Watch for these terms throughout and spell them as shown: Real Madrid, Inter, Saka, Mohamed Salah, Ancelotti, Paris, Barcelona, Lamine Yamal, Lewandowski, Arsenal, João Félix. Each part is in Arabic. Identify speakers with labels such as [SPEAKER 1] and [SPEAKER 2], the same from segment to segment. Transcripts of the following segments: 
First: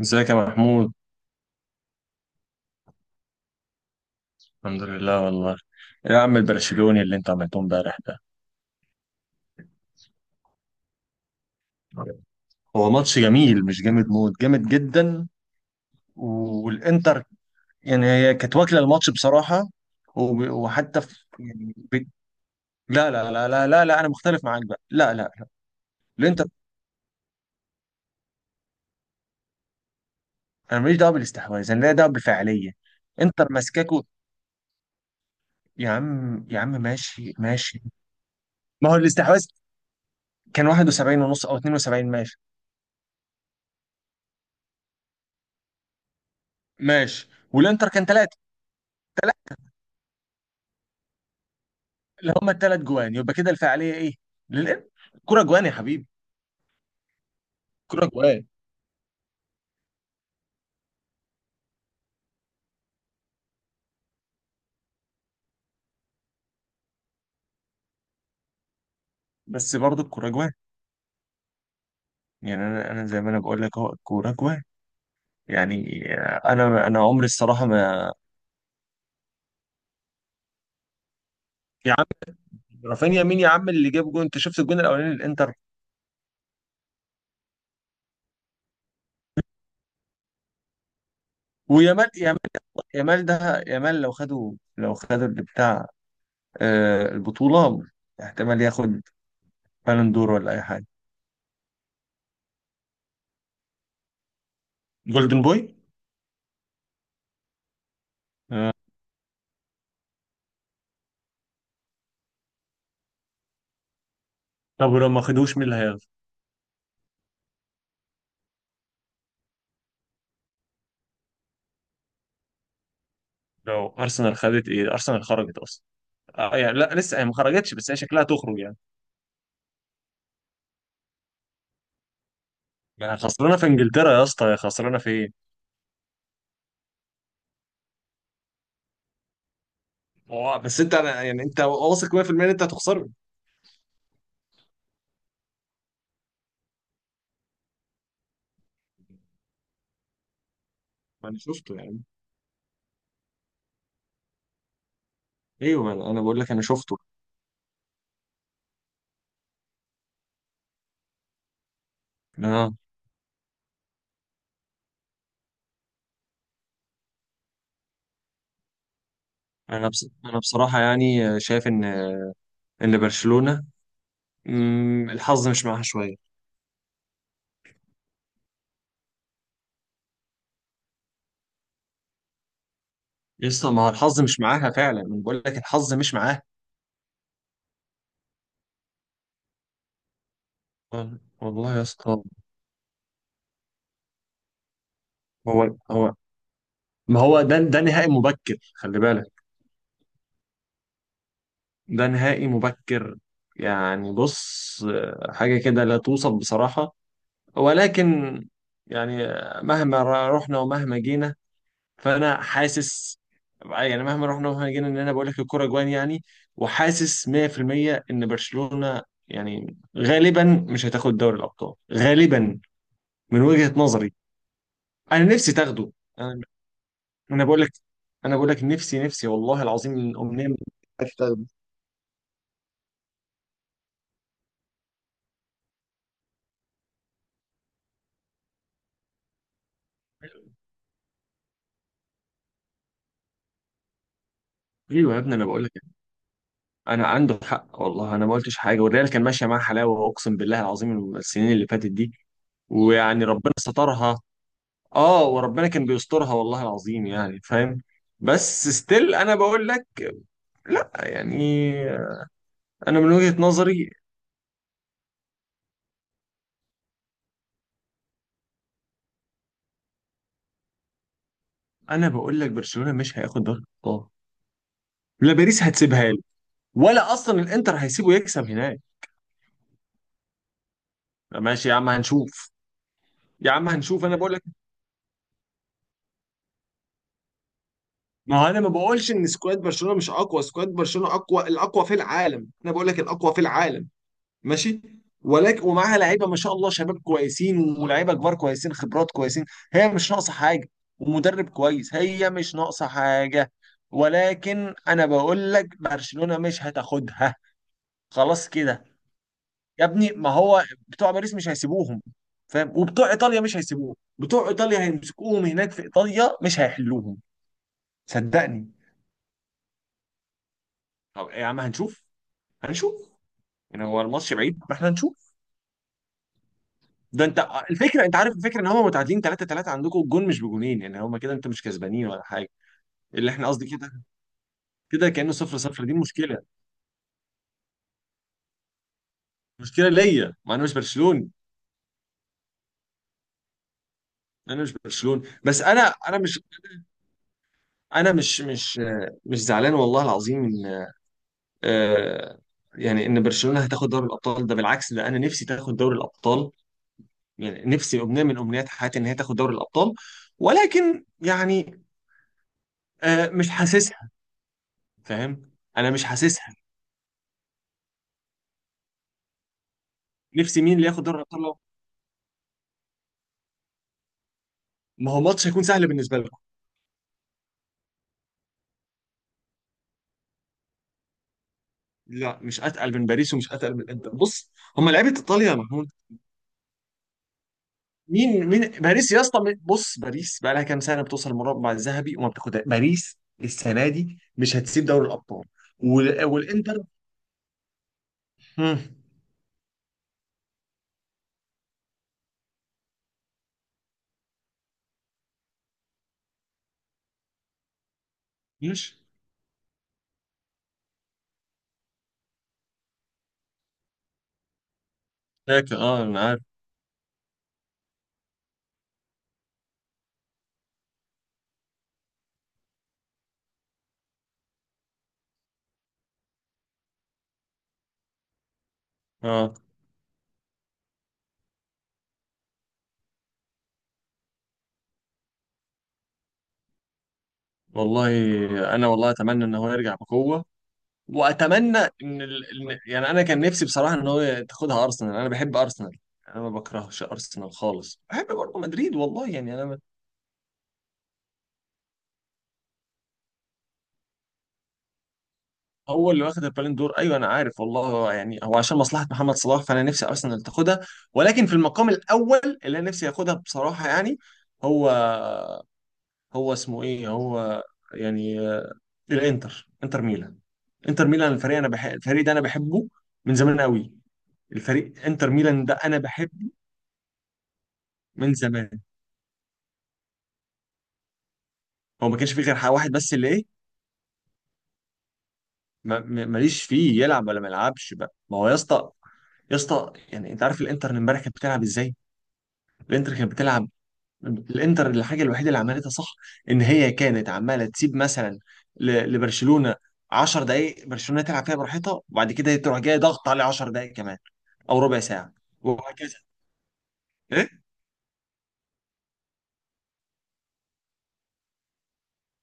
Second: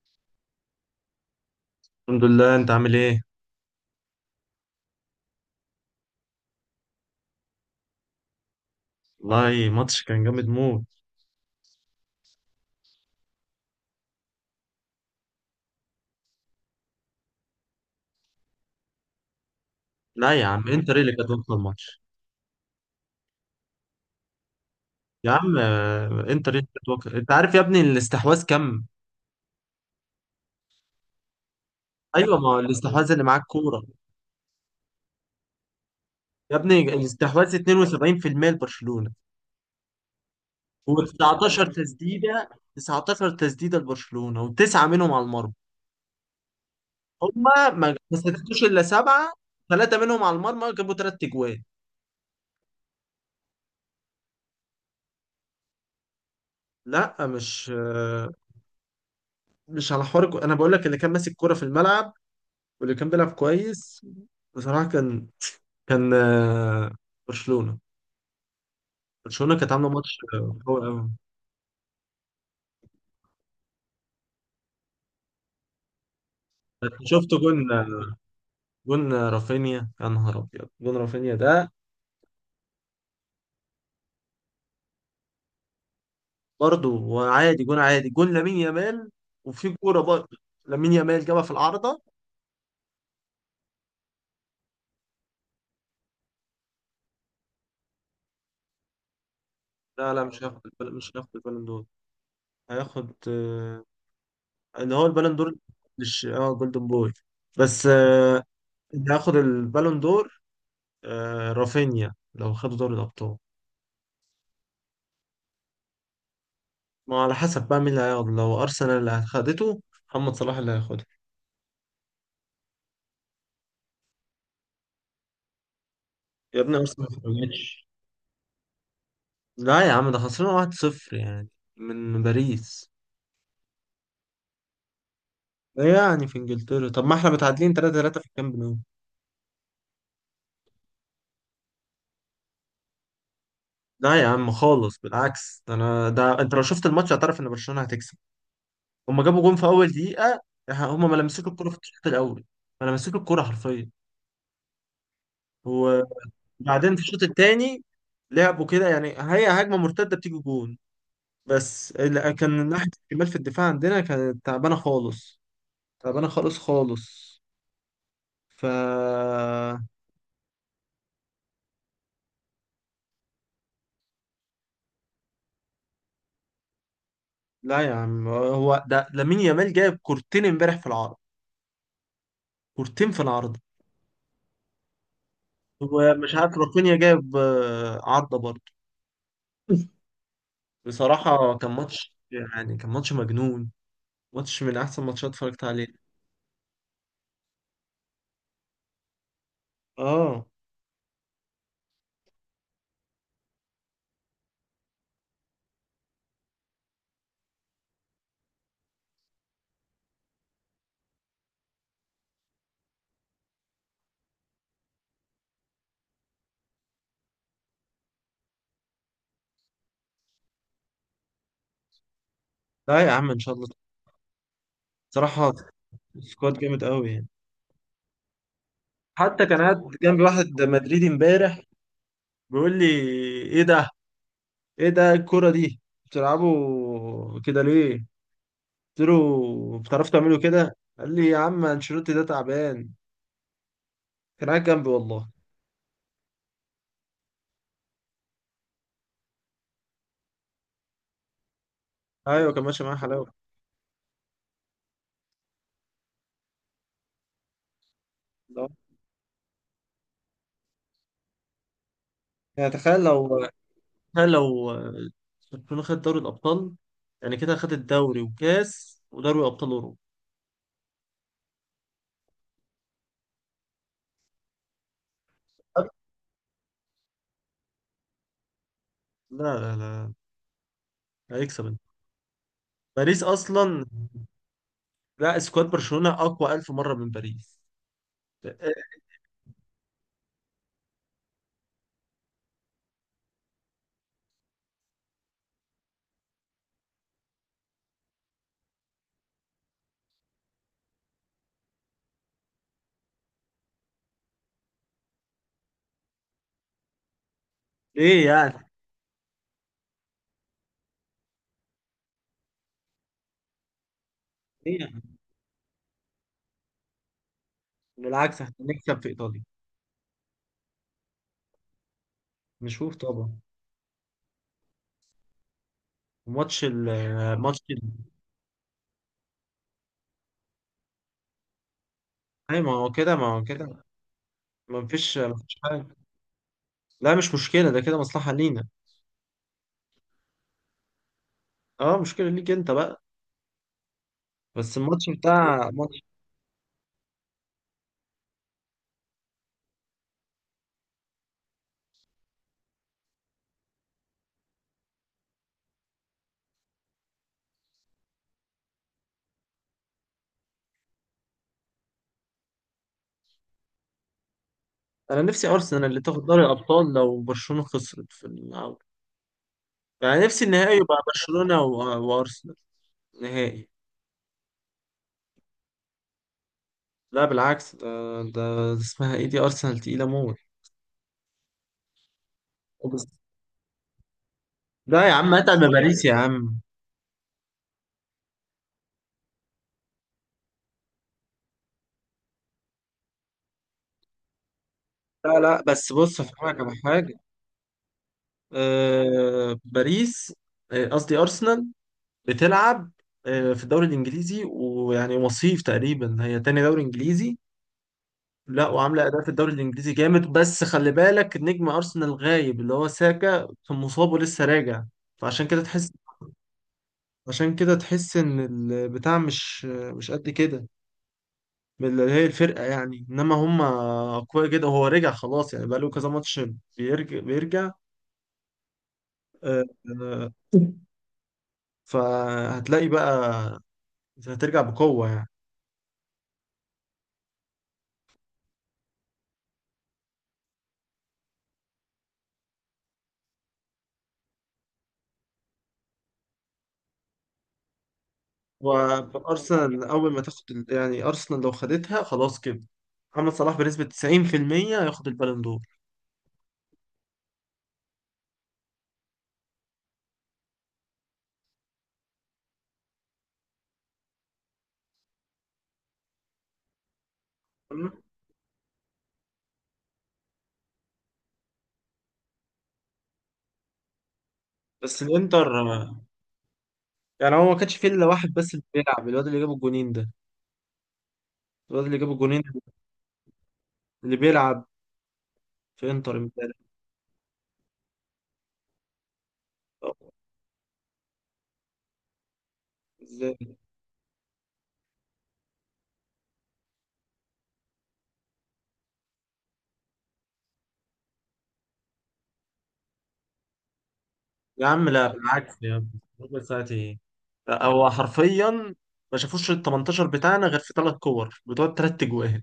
[SPEAKER 1] ازيك يا محمود؟
[SPEAKER 2] الحمد لله، انت عامل ايه؟
[SPEAKER 1] الحمد لله والله. يا عم، البرشلوني اللي انت عملته امبارح ده،
[SPEAKER 2] والله، ماتش كان جامد موت.
[SPEAKER 1] هو ماتش جميل، مش جامد موت، جامد جدا. والانتر، يعني هي كانت واكله الماتش بصراحه.
[SPEAKER 2] لا يا عم، انتر ايه
[SPEAKER 1] وحتى
[SPEAKER 2] اللي
[SPEAKER 1] في
[SPEAKER 2] كانت واكله
[SPEAKER 1] يعني
[SPEAKER 2] الماتش؟
[SPEAKER 1] لا لا لا لا لا لا، انا مختلف معاك بقى، لا
[SPEAKER 2] يا
[SPEAKER 1] لا لا.
[SPEAKER 2] عم،
[SPEAKER 1] الانتر،
[SPEAKER 2] انتر ايه اللي كانت واكله؟ انت عارف يا ابني الاستحواذ كام؟
[SPEAKER 1] انا ماليش دعوه بالاستحواذ، انا ليا دعوه
[SPEAKER 2] ايوه، ما هو
[SPEAKER 1] بالفعاليه.
[SPEAKER 2] الاستحواذ اللي معاك
[SPEAKER 1] انتر
[SPEAKER 2] كوره.
[SPEAKER 1] ماسكاكو. يا عم
[SPEAKER 2] يا
[SPEAKER 1] يا عم،
[SPEAKER 2] ابني،
[SPEAKER 1] ماشي
[SPEAKER 2] الاستحواذ
[SPEAKER 1] ماشي.
[SPEAKER 2] 72%
[SPEAKER 1] ما هو
[SPEAKER 2] لبرشلونه
[SPEAKER 1] الاستحواذ كان 71 ونص او
[SPEAKER 2] و19
[SPEAKER 1] 72، ماشي.
[SPEAKER 2] تسديده. 19 تسديده لبرشلونه، وتسعه منهم على المرمى.
[SPEAKER 1] ماشي،
[SPEAKER 2] هما
[SPEAKER 1] والانتر
[SPEAKER 2] ما
[SPEAKER 1] كان
[SPEAKER 2] ما
[SPEAKER 1] 3.
[SPEAKER 2] سددوش الا سبعه. ثلاثه منهم على المرمى، جابوا ثلاث اجوان.
[SPEAKER 1] اللي هما الثلاث جوان، يبقى كده الفعاليه ايه؟ للانتر. الكوره جوان يا حبيبي.
[SPEAKER 2] لا، مش
[SPEAKER 1] الكوره جوان.
[SPEAKER 2] مش على حوار انا بقول لك اللي كان ماسك كوره في الملعب، واللي كان بيلعب كويس. بصراحة كان كان آه، برشلونة برشلونة كانت
[SPEAKER 1] بس
[SPEAKER 2] عاملة
[SPEAKER 1] برضه
[SPEAKER 2] ماتش
[SPEAKER 1] الكوره جوان،
[SPEAKER 2] قوي قوي.
[SPEAKER 1] يعني انا زي ما انا بقول لك، اهو الكوره جوان، يعني. انا عمري
[SPEAKER 2] شفت
[SPEAKER 1] الصراحه
[SPEAKER 2] جون؟
[SPEAKER 1] ما...
[SPEAKER 2] جون رافينيا، يا نهار أبيض، جون رافينيا ده.
[SPEAKER 1] يا عم، رافينيا مين يا عم اللي جاب جون؟ انت شفت الجون الاولاني للانتر؟
[SPEAKER 2] برضه وعادي، جون عادي، جون لامين يامال. وفي كورة برضه، لامين يامال جابها في العارضة.
[SPEAKER 1] ويامال يامال. يامال ده، يامال لو خدوا اللي بتاع البطوله، احتمال ياخد بالون
[SPEAKER 2] لا لا،
[SPEAKER 1] دور
[SPEAKER 2] مش
[SPEAKER 1] ولا
[SPEAKER 2] هياخد
[SPEAKER 1] اي حاجه.
[SPEAKER 2] مش هياخد البالون دور. هياخد اللي هو البالون
[SPEAKER 1] جولدن
[SPEAKER 2] دور.
[SPEAKER 1] بوي.
[SPEAKER 2] مش اه، جولدن بوي. بس
[SPEAKER 1] آه.
[SPEAKER 2] اللي هياخد البالون دور رافينيا، لو خدوا دوري الأبطال.
[SPEAKER 1] طب ولو ما خدوش، مين اللي هياخد؟
[SPEAKER 2] ما على حسب بقى مين اللي هياخده. لو ارسنال اللي خدته، محمد صلاح اللي هياخده.
[SPEAKER 1] لو ارسنال خدت ايه؟ ارسنال خرجت اصلا. اه
[SPEAKER 2] يا
[SPEAKER 1] يعني
[SPEAKER 2] ابني،
[SPEAKER 1] لا،
[SPEAKER 2] ارسنال ما
[SPEAKER 1] لسه هي ما خرجتش،
[SPEAKER 2] فرقتش.
[SPEAKER 1] بس هي شكلها تخرج يعني.
[SPEAKER 2] لا يا عم، ده خسرنا 1-0 يعني، من باريس.
[SPEAKER 1] ما خسرانه في انجلترا يا اسطى، هي خسرانه في ايه؟
[SPEAKER 2] ده يعني في انجلترا. طب ما احنا متعادلين 3-3 في الكامب نو.
[SPEAKER 1] هو بس انت انا يعني، انت واثق 100% ان انت هتخسره؟
[SPEAKER 2] لا يا عم خالص، بالعكس، ده انا، ده انت لو شفت الماتش هتعرف ان برشلونة هتكسب. هما جابوا جون في اول دقيقة. هما ما
[SPEAKER 1] ما انا
[SPEAKER 2] لمسوك الكرة
[SPEAKER 1] شفته
[SPEAKER 2] في
[SPEAKER 1] يعني.
[SPEAKER 2] الشوط الاول، ما لمسوك الكرة حرفيا.
[SPEAKER 1] ايوه، ما انا بقول لك انا
[SPEAKER 2] وبعدين
[SPEAKER 1] شفته.
[SPEAKER 2] في الشوط الثاني لعبوا كده، يعني هي هجمة مرتدة بتيجي جون. بس لا، كان
[SPEAKER 1] اه.
[SPEAKER 2] ناحية الشمال في الدفاع عندنا كانت تعبانة خالص، تعبانة خالص خالص. ف
[SPEAKER 1] انا بصراحه يعني، شايف ان، ان برشلونه، الحظ مش معاها شويه.
[SPEAKER 2] لا يا عم، هو ده لامين يامال جايب كورتين امبارح في العرض. كورتين في
[SPEAKER 1] يا
[SPEAKER 2] العرض.
[SPEAKER 1] اسطى ما هو الحظ مش معاها فعلا، انا بقول لك الحظ مش
[SPEAKER 2] ومش
[SPEAKER 1] معاها.
[SPEAKER 2] عارف، رافينيا جايب عارضة برضه. بصراحة كان
[SPEAKER 1] والله يا
[SPEAKER 2] ماتش،
[SPEAKER 1] اسطى.
[SPEAKER 2] يعني كان ماتش مجنون. ماتش من أحسن ماتشات اتفرجت
[SPEAKER 1] هو
[SPEAKER 2] عليه.
[SPEAKER 1] هو ما هو ده نهائي مبكر، خلي بالك.
[SPEAKER 2] اه.
[SPEAKER 1] ده نهائي مبكر. يعني بص، حاجة كده لا توصف بصراحة. ولكن يعني مهما رحنا ومهما جينا، فأنا حاسس، يعني مهما رحنا ومهما جينا، إن أنا بقول لك الكرة جوان يعني. وحاسس 100% إن برشلونة، يعني غالبا مش هتاخد دوري الأبطال غالبا،
[SPEAKER 2] لا يا عم، إن
[SPEAKER 1] من
[SPEAKER 2] شاء الله.
[SPEAKER 1] وجهة نظري. أنا
[SPEAKER 2] بصراحة،
[SPEAKER 1] نفسي تاخده. أنا،
[SPEAKER 2] سكواد جامد قوي يعني.
[SPEAKER 1] بقول لك، بقول لك نفسي نفسي
[SPEAKER 2] حتى كان
[SPEAKER 1] والله
[SPEAKER 2] قاعد
[SPEAKER 1] العظيم
[SPEAKER 2] جنبي
[SPEAKER 1] الأمنية.
[SPEAKER 2] واحد مدريدي
[SPEAKER 1] عايز تاخده.
[SPEAKER 2] امبارح، بيقول لي: ايه ده؟ ايه ده الكرة دي بتلعبوا كده ليه؟ قلت له: بتعرفوا تعملوا كده؟ قال لي: يا عم، انشيلوتي ده تعبان. كان قاعد جنبي
[SPEAKER 1] ايوه يا
[SPEAKER 2] والله.
[SPEAKER 1] ابني، انا بقول لك، انا عنده حق والله. انا ما قلتش حاجه، والريال كان ماشيه معاه حلاوه، اقسم بالله العظيم، السنين اللي فاتت دي.
[SPEAKER 2] ايوه، كان ماشي معاه
[SPEAKER 1] ويعني
[SPEAKER 2] حلاوه.
[SPEAKER 1] ربنا سترها. اه، وربنا كان بيسترها والله العظيم، يعني فاهم.
[SPEAKER 2] لا.
[SPEAKER 1] بس ستيل، انا بقول لك، لا يعني،
[SPEAKER 2] يعني، تخيل
[SPEAKER 1] انا من وجهة
[SPEAKER 2] لو
[SPEAKER 1] نظري،
[SPEAKER 2] تخيل لو برشلونة خد دوري الابطال. يعني كده خد الدوري وكاس ودوري ابطال اوروبا.
[SPEAKER 1] انا بقول لك برشلونة مش هياخد دوري الابطال. لا، باريس هتسيبها له، ولا اصلا الانتر هيسيبه يكسب هناك.
[SPEAKER 2] لا لا لا، هيكسب
[SPEAKER 1] ماشي يا
[SPEAKER 2] انت.
[SPEAKER 1] عم، هنشوف.
[SPEAKER 2] باريس
[SPEAKER 1] يا عم
[SPEAKER 2] اصلا،
[SPEAKER 1] هنشوف، انا بقول لك،
[SPEAKER 2] لا، سكواد برشلونة اقوى الف مرة من باريس.
[SPEAKER 1] ما هو انا ما بقولش ان سكواد برشلونة مش اقوى، سكواد برشلونة اقوى، الاقوى في العالم، انا بقول لك الاقوى في العالم. ماشي. ولكن، ومعاها لعيبه ما شاء الله، شباب كويسين ولاعيبه كبار كويسين، خبرات كويسين، هي مش ناقصه حاجه. ومدرب كويس. هي مش ناقصه حاجه. ولكن انا بقول لك برشلونه مش هتاخدها.
[SPEAKER 2] ايه
[SPEAKER 1] خلاص
[SPEAKER 2] يعني؟
[SPEAKER 1] كده. يا ابني، ما هو بتوع باريس مش هيسيبوهم، فاهم؟ وبتوع ايطاليا مش هيسيبوهم، بتوع
[SPEAKER 2] ايه
[SPEAKER 1] ايطاليا
[SPEAKER 2] يعني؟
[SPEAKER 1] هيمسكوهم هناك في ايطاليا، مش هيحلوهم.
[SPEAKER 2] بالعكس، احنا
[SPEAKER 1] صدقني.
[SPEAKER 2] نكسب في ايطاليا.
[SPEAKER 1] طب يا عم هنشوف.
[SPEAKER 2] نشوف
[SPEAKER 1] هنشوف.
[SPEAKER 2] طبعا.
[SPEAKER 1] يعني هو الماتش بعيد، ما احنا هنشوف.
[SPEAKER 2] ماتش ال
[SPEAKER 1] ده انت،
[SPEAKER 2] ماتش ال
[SPEAKER 1] الفكره، انت عارف الفكره، ان هم متعادلين 3-3 عندكم، الجون مش بجونين يعني، هم كده انت مش كسبانين ولا حاجه.
[SPEAKER 2] أي، ما هو كده ما
[SPEAKER 1] اللي
[SPEAKER 2] هو
[SPEAKER 1] احنا قصدي
[SPEAKER 2] كده.
[SPEAKER 1] كده،
[SPEAKER 2] ما
[SPEAKER 1] كده
[SPEAKER 2] فيش
[SPEAKER 1] كانه
[SPEAKER 2] ما
[SPEAKER 1] 0
[SPEAKER 2] فيش
[SPEAKER 1] 0
[SPEAKER 2] حاجة.
[SPEAKER 1] دي مشكله.
[SPEAKER 2] لا، مش مشكلة، ده كده مصلحة لينا.
[SPEAKER 1] مشكله ليا، ما انا مش برشلوني.
[SPEAKER 2] اه، مشكلة ليك أنت بقى.
[SPEAKER 1] انا مش
[SPEAKER 2] بس الماتش
[SPEAKER 1] برشلوني، بس
[SPEAKER 2] بتاع
[SPEAKER 1] انا
[SPEAKER 2] ماتش.
[SPEAKER 1] انا مش انا مش مش مش زعلان والله العظيم ان آه، يعني ان برشلونه هتاخد دوري الابطال. ده بالعكس، ده انا نفسي تاخد دوري الابطال، يعني نفسي، امنيه من امنيات حياتي ان هي تاخد دوري الابطال. ولكن يعني مش حاسسها.
[SPEAKER 2] أنا نفسي
[SPEAKER 1] فاهم؟
[SPEAKER 2] أرسنال
[SPEAKER 1] انا
[SPEAKER 2] اللي
[SPEAKER 1] مش
[SPEAKER 2] تاخد دوري
[SPEAKER 1] حاسسها.
[SPEAKER 2] الأبطال لو برشلونة خسرت في الأول. يعني نفسي
[SPEAKER 1] نفسي
[SPEAKER 2] النهائي
[SPEAKER 1] مين اللي
[SPEAKER 2] يبقى
[SPEAKER 1] ياخد دوري الابطال.
[SPEAKER 2] برشلونة وأرسنال. نهائي.
[SPEAKER 1] ما هو ماتش هيكون سهل بالنسبه لكم.
[SPEAKER 2] لا بالعكس، ده اسمها إيه دي، أرسنال تقيلة موت.
[SPEAKER 1] لا، مش اتقل من باريس، ومش اتقل من الانتر. بص، هم
[SPEAKER 2] لا
[SPEAKER 1] لعيبه
[SPEAKER 2] يا عم،
[SPEAKER 1] ايطاليا يا
[SPEAKER 2] اتعب من
[SPEAKER 1] محمود.
[SPEAKER 2] باريس يا عم.
[SPEAKER 1] مين باريس يا اسطى، بص، باريس بقى لها كام سنه بتوصل المربع الذهبي وما بتاخدها باريس. السنه دي مش هتسيب دوري
[SPEAKER 2] لا
[SPEAKER 1] الابطال.
[SPEAKER 2] لا، بس بص هفهمك على
[SPEAKER 1] والانتر.
[SPEAKER 2] حاجة.
[SPEAKER 1] مم.
[SPEAKER 2] آه، باريس، قصدي أرسنال، بتلعب في الدوري الانجليزي، ويعني وصيف تقريبا، هي تاني دوري انجليزي. لا،
[SPEAKER 1] ماشي،
[SPEAKER 2] وعامله اداء في الدوري الانجليزي جامد. بس خلي بالك، نجم ارسنال غايب، اللي هو ساكا، كان مصاب ولسه راجع. فعشان كده
[SPEAKER 1] لكن
[SPEAKER 2] تحس،
[SPEAKER 1] اه انا عارف.
[SPEAKER 2] عشان كده تحس ان البتاع مش قد كده، اللي هي الفرقه يعني. انما هم اقوياء جدا، وهو رجع خلاص، يعني بقاله كذا ماتش بيرجع بيرجع.
[SPEAKER 1] اه
[SPEAKER 2] آه، آه، فهتلاقي بقى، هترجع بقوه يعني.
[SPEAKER 1] والله، انا والله اتمنى ان هو يرجع بقوه، واتمنى يعني انا كان نفسي بصراحه ان هو تاخدها ارسنال، انا بحب ارسنال. انا ما بكرهش ارسنال خالص، بحب برضه مدريد والله، يعني انا.
[SPEAKER 2] وارسنال اول ما تاخد يعني ارسنال لو خدتها، خلاص كده، محمد صلاح بنسبه 90% هياخد البالون دور.
[SPEAKER 1] هو اللي واخد البالون دور، ايوه انا عارف والله. هو يعني، هو عشان مصلحه محمد صلاح، فانا نفسي ارسنال تاخدها. ولكن في المقام الاول، اللي انا نفسي ياخدها بصراحه يعني، هو هو اسمه ايه؟ هو
[SPEAKER 2] تمام؟
[SPEAKER 1] يعني الانتر، انتر ميلان. انتر ميلان، الفريق، انا بحب الفريق ده، انا بحبه من زمان قوي.
[SPEAKER 2] بس
[SPEAKER 1] الفريق انتر
[SPEAKER 2] الانتر
[SPEAKER 1] ميلان ده انا بحبه
[SPEAKER 2] يعني هو ما كانش فيه الا واحد
[SPEAKER 1] من
[SPEAKER 2] بس اللي
[SPEAKER 1] زمان.
[SPEAKER 2] بيلعب، الواد اللي جاب الجونين ده. الواد اللي
[SPEAKER 1] هو
[SPEAKER 2] جاب
[SPEAKER 1] ما كانش
[SPEAKER 2] الجونين،
[SPEAKER 1] فيه غير حاجة واحد بس، اللي ايه؟
[SPEAKER 2] اللي بيلعب في انتر امبارح.
[SPEAKER 1] ماليش فيه يلعب ولا ما يلعبش بقى. ما هو يا اسطى، يا اسطى
[SPEAKER 2] طب
[SPEAKER 1] يعني، انت عارف الانتر امبارح كانت بتلعب ازاي؟ الانتر كانت
[SPEAKER 2] ازاي؟
[SPEAKER 1] بتلعب. الانتر، الحاجه الوحيده اللي عملتها صح، ان هي كانت عماله تسيب مثلا لبرشلونه 10 دقائق، برشلونه تلعب فيها براحتها، وبعد كده تروح جاي ضغط عليه 10 دقائق كمان،
[SPEAKER 2] يا
[SPEAKER 1] او
[SPEAKER 2] عم
[SPEAKER 1] ربع
[SPEAKER 2] لا،
[SPEAKER 1] ساعه،
[SPEAKER 2] بالعكس يا عم.
[SPEAKER 1] وهكذا.
[SPEAKER 2] ربع ساعة ايه؟
[SPEAKER 1] ايه.
[SPEAKER 2] لا، هو حرفيا ما شافوش ال 18 بتاعنا غير في ثلاث كور بتوع ثلاث اجوان.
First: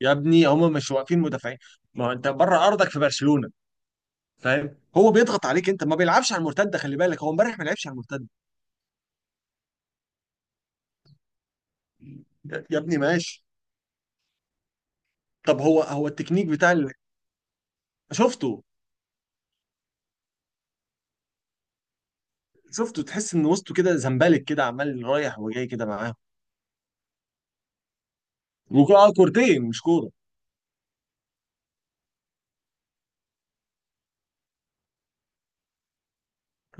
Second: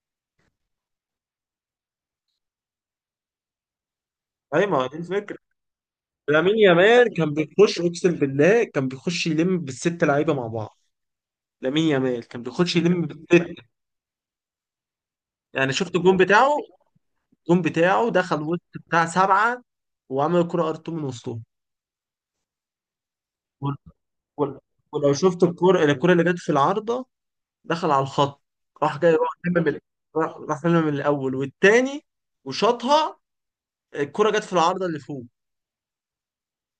[SPEAKER 1] يا ابني، هم مش واقفين مدافعين، ما هو انت بره ارضك في برشلونه،
[SPEAKER 2] ايوه، ما
[SPEAKER 1] فاهم؟
[SPEAKER 2] هو دي
[SPEAKER 1] هو
[SPEAKER 2] الفكرة.
[SPEAKER 1] بيضغط عليك، انت ما بيلعبش على
[SPEAKER 2] لامين
[SPEAKER 1] المرتده، خلي
[SPEAKER 2] يامال
[SPEAKER 1] بالك هو
[SPEAKER 2] كان
[SPEAKER 1] امبارح ما
[SPEAKER 2] بيخش،
[SPEAKER 1] لعبش على
[SPEAKER 2] اقسم
[SPEAKER 1] المرتده.
[SPEAKER 2] بالله كان بيخش يلم بالست لعيبه مع بعض. لامين يامال كان
[SPEAKER 1] يا
[SPEAKER 2] بيخش
[SPEAKER 1] يا ابني
[SPEAKER 2] يلم
[SPEAKER 1] ماشي.
[SPEAKER 2] بالست.
[SPEAKER 1] طب،
[SPEAKER 2] يعني
[SPEAKER 1] هو
[SPEAKER 2] شفت
[SPEAKER 1] هو
[SPEAKER 2] الجون
[SPEAKER 1] التكنيك
[SPEAKER 2] بتاعه؟
[SPEAKER 1] بتاع
[SPEAKER 2] الجون بتاعه دخل
[SPEAKER 1] شفته.
[SPEAKER 2] وسط بتاع سبعه، وعمل كرة ار اتنين من وسطهم.
[SPEAKER 1] شفته، تحس ان وسطه
[SPEAKER 2] وال-
[SPEAKER 1] كده زمبلك
[SPEAKER 2] وال-
[SPEAKER 1] كده، عمال
[SPEAKER 2] ولو
[SPEAKER 1] رايح
[SPEAKER 2] شفت
[SPEAKER 1] وجاي
[SPEAKER 2] الكرة،
[SPEAKER 1] كده معاه.
[SPEAKER 2] اللي جت في العارضه، دخل على الخط. راح جاي، راح
[SPEAKER 1] وكورتين،
[SPEAKER 2] لم من،
[SPEAKER 1] مش كوره.
[SPEAKER 2] راح لم من الاول والتاني وشاطها. الكرة جت في العارضه اللي فوق،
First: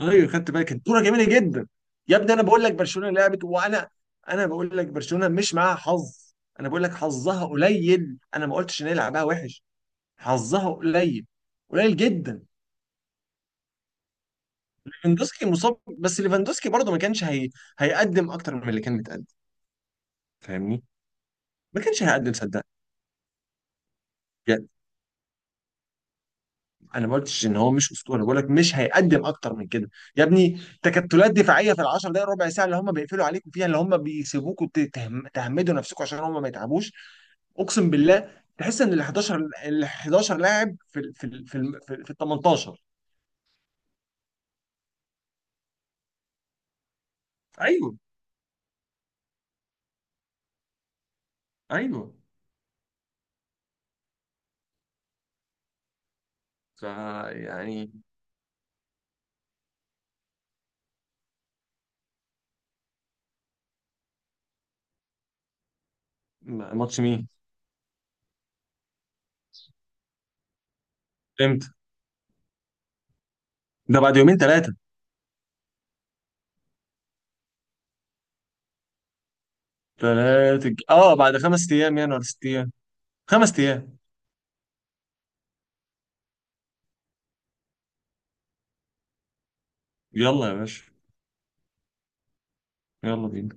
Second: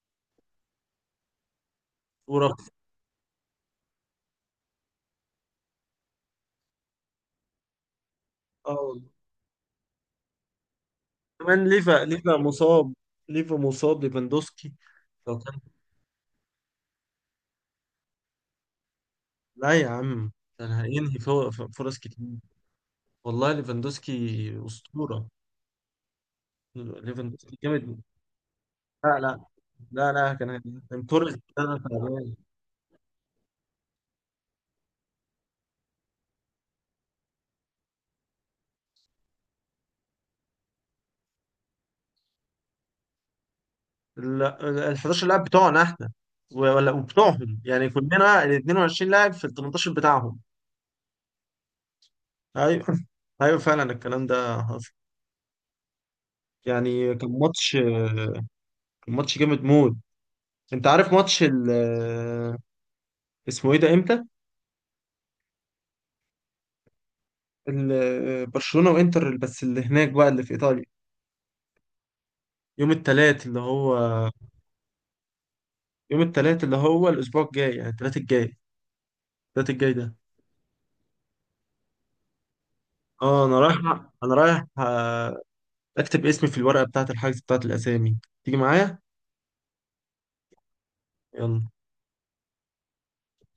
[SPEAKER 1] ايوه خدت بالي، كانت كوره جميله جدا. يا ابني انا بقول
[SPEAKER 2] ورفع.
[SPEAKER 1] لك برشلونه لعبت، وانا، انا بقول لك برشلونه مش معاها حظ، انا بقول لك حظها قليل، انا ما
[SPEAKER 2] اه
[SPEAKER 1] قلتش ان هي
[SPEAKER 2] والله.
[SPEAKER 1] لعبها وحش. حظها قليل،
[SPEAKER 2] كمان
[SPEAKER 1] قليل
[SPEAKER 2] ليفا ليفا
[SPEAKER 1] جدا.
[SPEAKER 2] مصاب. ليفا مصاب، ليفاندوسكي.
[SPEAKER 1] ليفاندوسكي مصاب، بس ليفاندوسكي برضه ما كانش هيقدم اكتر من اللي كان متقدم،
[SPEAKER 2] لا يا عم، ده أنا
[SPEAKER 1] فاهمني؟
[SPEAKER 2] هينهي
[SPEAKER 1] ما
[SPEAKER 2] فرص
[SPEAKER 1] كانش
[SPEAKER 2] كتير.
[SPEAKER 1] هيقدم صدق.
[SPEAKER 2] والله ليفاندوسكي أسطورة،
[SPEAKER 1] انا ما قلتش ان
[SPEAKER 2] ليفاندوسكي
[SPEAKER 1] هو مش
[SPEAKER 2] جامد.
[SPEAKER 1] اسطوري، بقول لك مش
[SPEAKER 2] لا
[SPEAKER 1] هيقدم
[SPEAKER 2] لا.
[SPEAKER 1] اكتر من كده.
[SPEAKER 2] لا
[SPEAKER 1] يا
[SPEAKER 2] لا، كان
[SPEAKER 1] ابني
[SPEAKER 2] كان
[SPEAKER 1] تكتلات
[SPEAKER 2] كورة،
[SPEAKER 1] دفاعيه
[SPEAKER 2] أنا
[SPEAKER 1] في العشر دقائق
[SPEAKER 2] تعبان.
[SPEAKER 1] ربع ساعه اللي هم بيقفلوا عليكم فيها، اللي هم بيسيبوكوا تهمدوا نفسكم عشان هم ما يتعبوش. اقسم بالله، تحس ان ال 11، ال 11 لاعب في ال 18.
[SPEAKER 2] 11 لاعب بتوعنا احنا ولا، وبتوعهم يعني،
[SPEAKER 1] ايوه.
[SPEAKER 2] كلنا ال 22 لاعب في ال 18 بتاعهم.
[SPEAKER 1] ايوه.
[SPEAKER 2] ايوه. ايوه فعلا، الكلام ده حصل.
[SPEAKER 1] ف
[SPEAKER 2] يعني كان ماتش،
[SPEAKER 1] يعني.
[SPEAKER 2] كان ماتش جامد موت. انت عارف ماتش اسمه ايه ده، امتى؟
[SPEAKER 1] ماتش مين؟
[SPEAKER 2] برشلونة وانتر، بس اللي هناك بقى، اللي في ايطاليا.
[SPEAKER 1] امتى؟
[SPEAKER 2] يوم التلات اللي هو
[SPEAKER 1] ده بعد يومين ثلاثه.
[SPEAKER 2] يوم التلات اللي هو الأسبوع الجاي، يعني التلات الجاي، التلات الجاي ده.
[SPEAKER 1] ثلاثه، اه، بعد خمس ايام يعني، ولا ست ايام؟
[SPEAKER 2] اه،
[SPEAKER 1] خمس
[SPEAKER 2] أنا رايح،
[SPEAKER 1] ايام.
[SPEAKER 2] أنا رايح أكتب اسمي في الورقة بتاعة الحجز بتاعة الأسامي. تيجي معايا؟
[SPEAKER 1] يلا يا باشا.
[SPEAKER 2] يلا.
[SPEAKER 1] يلا بينا.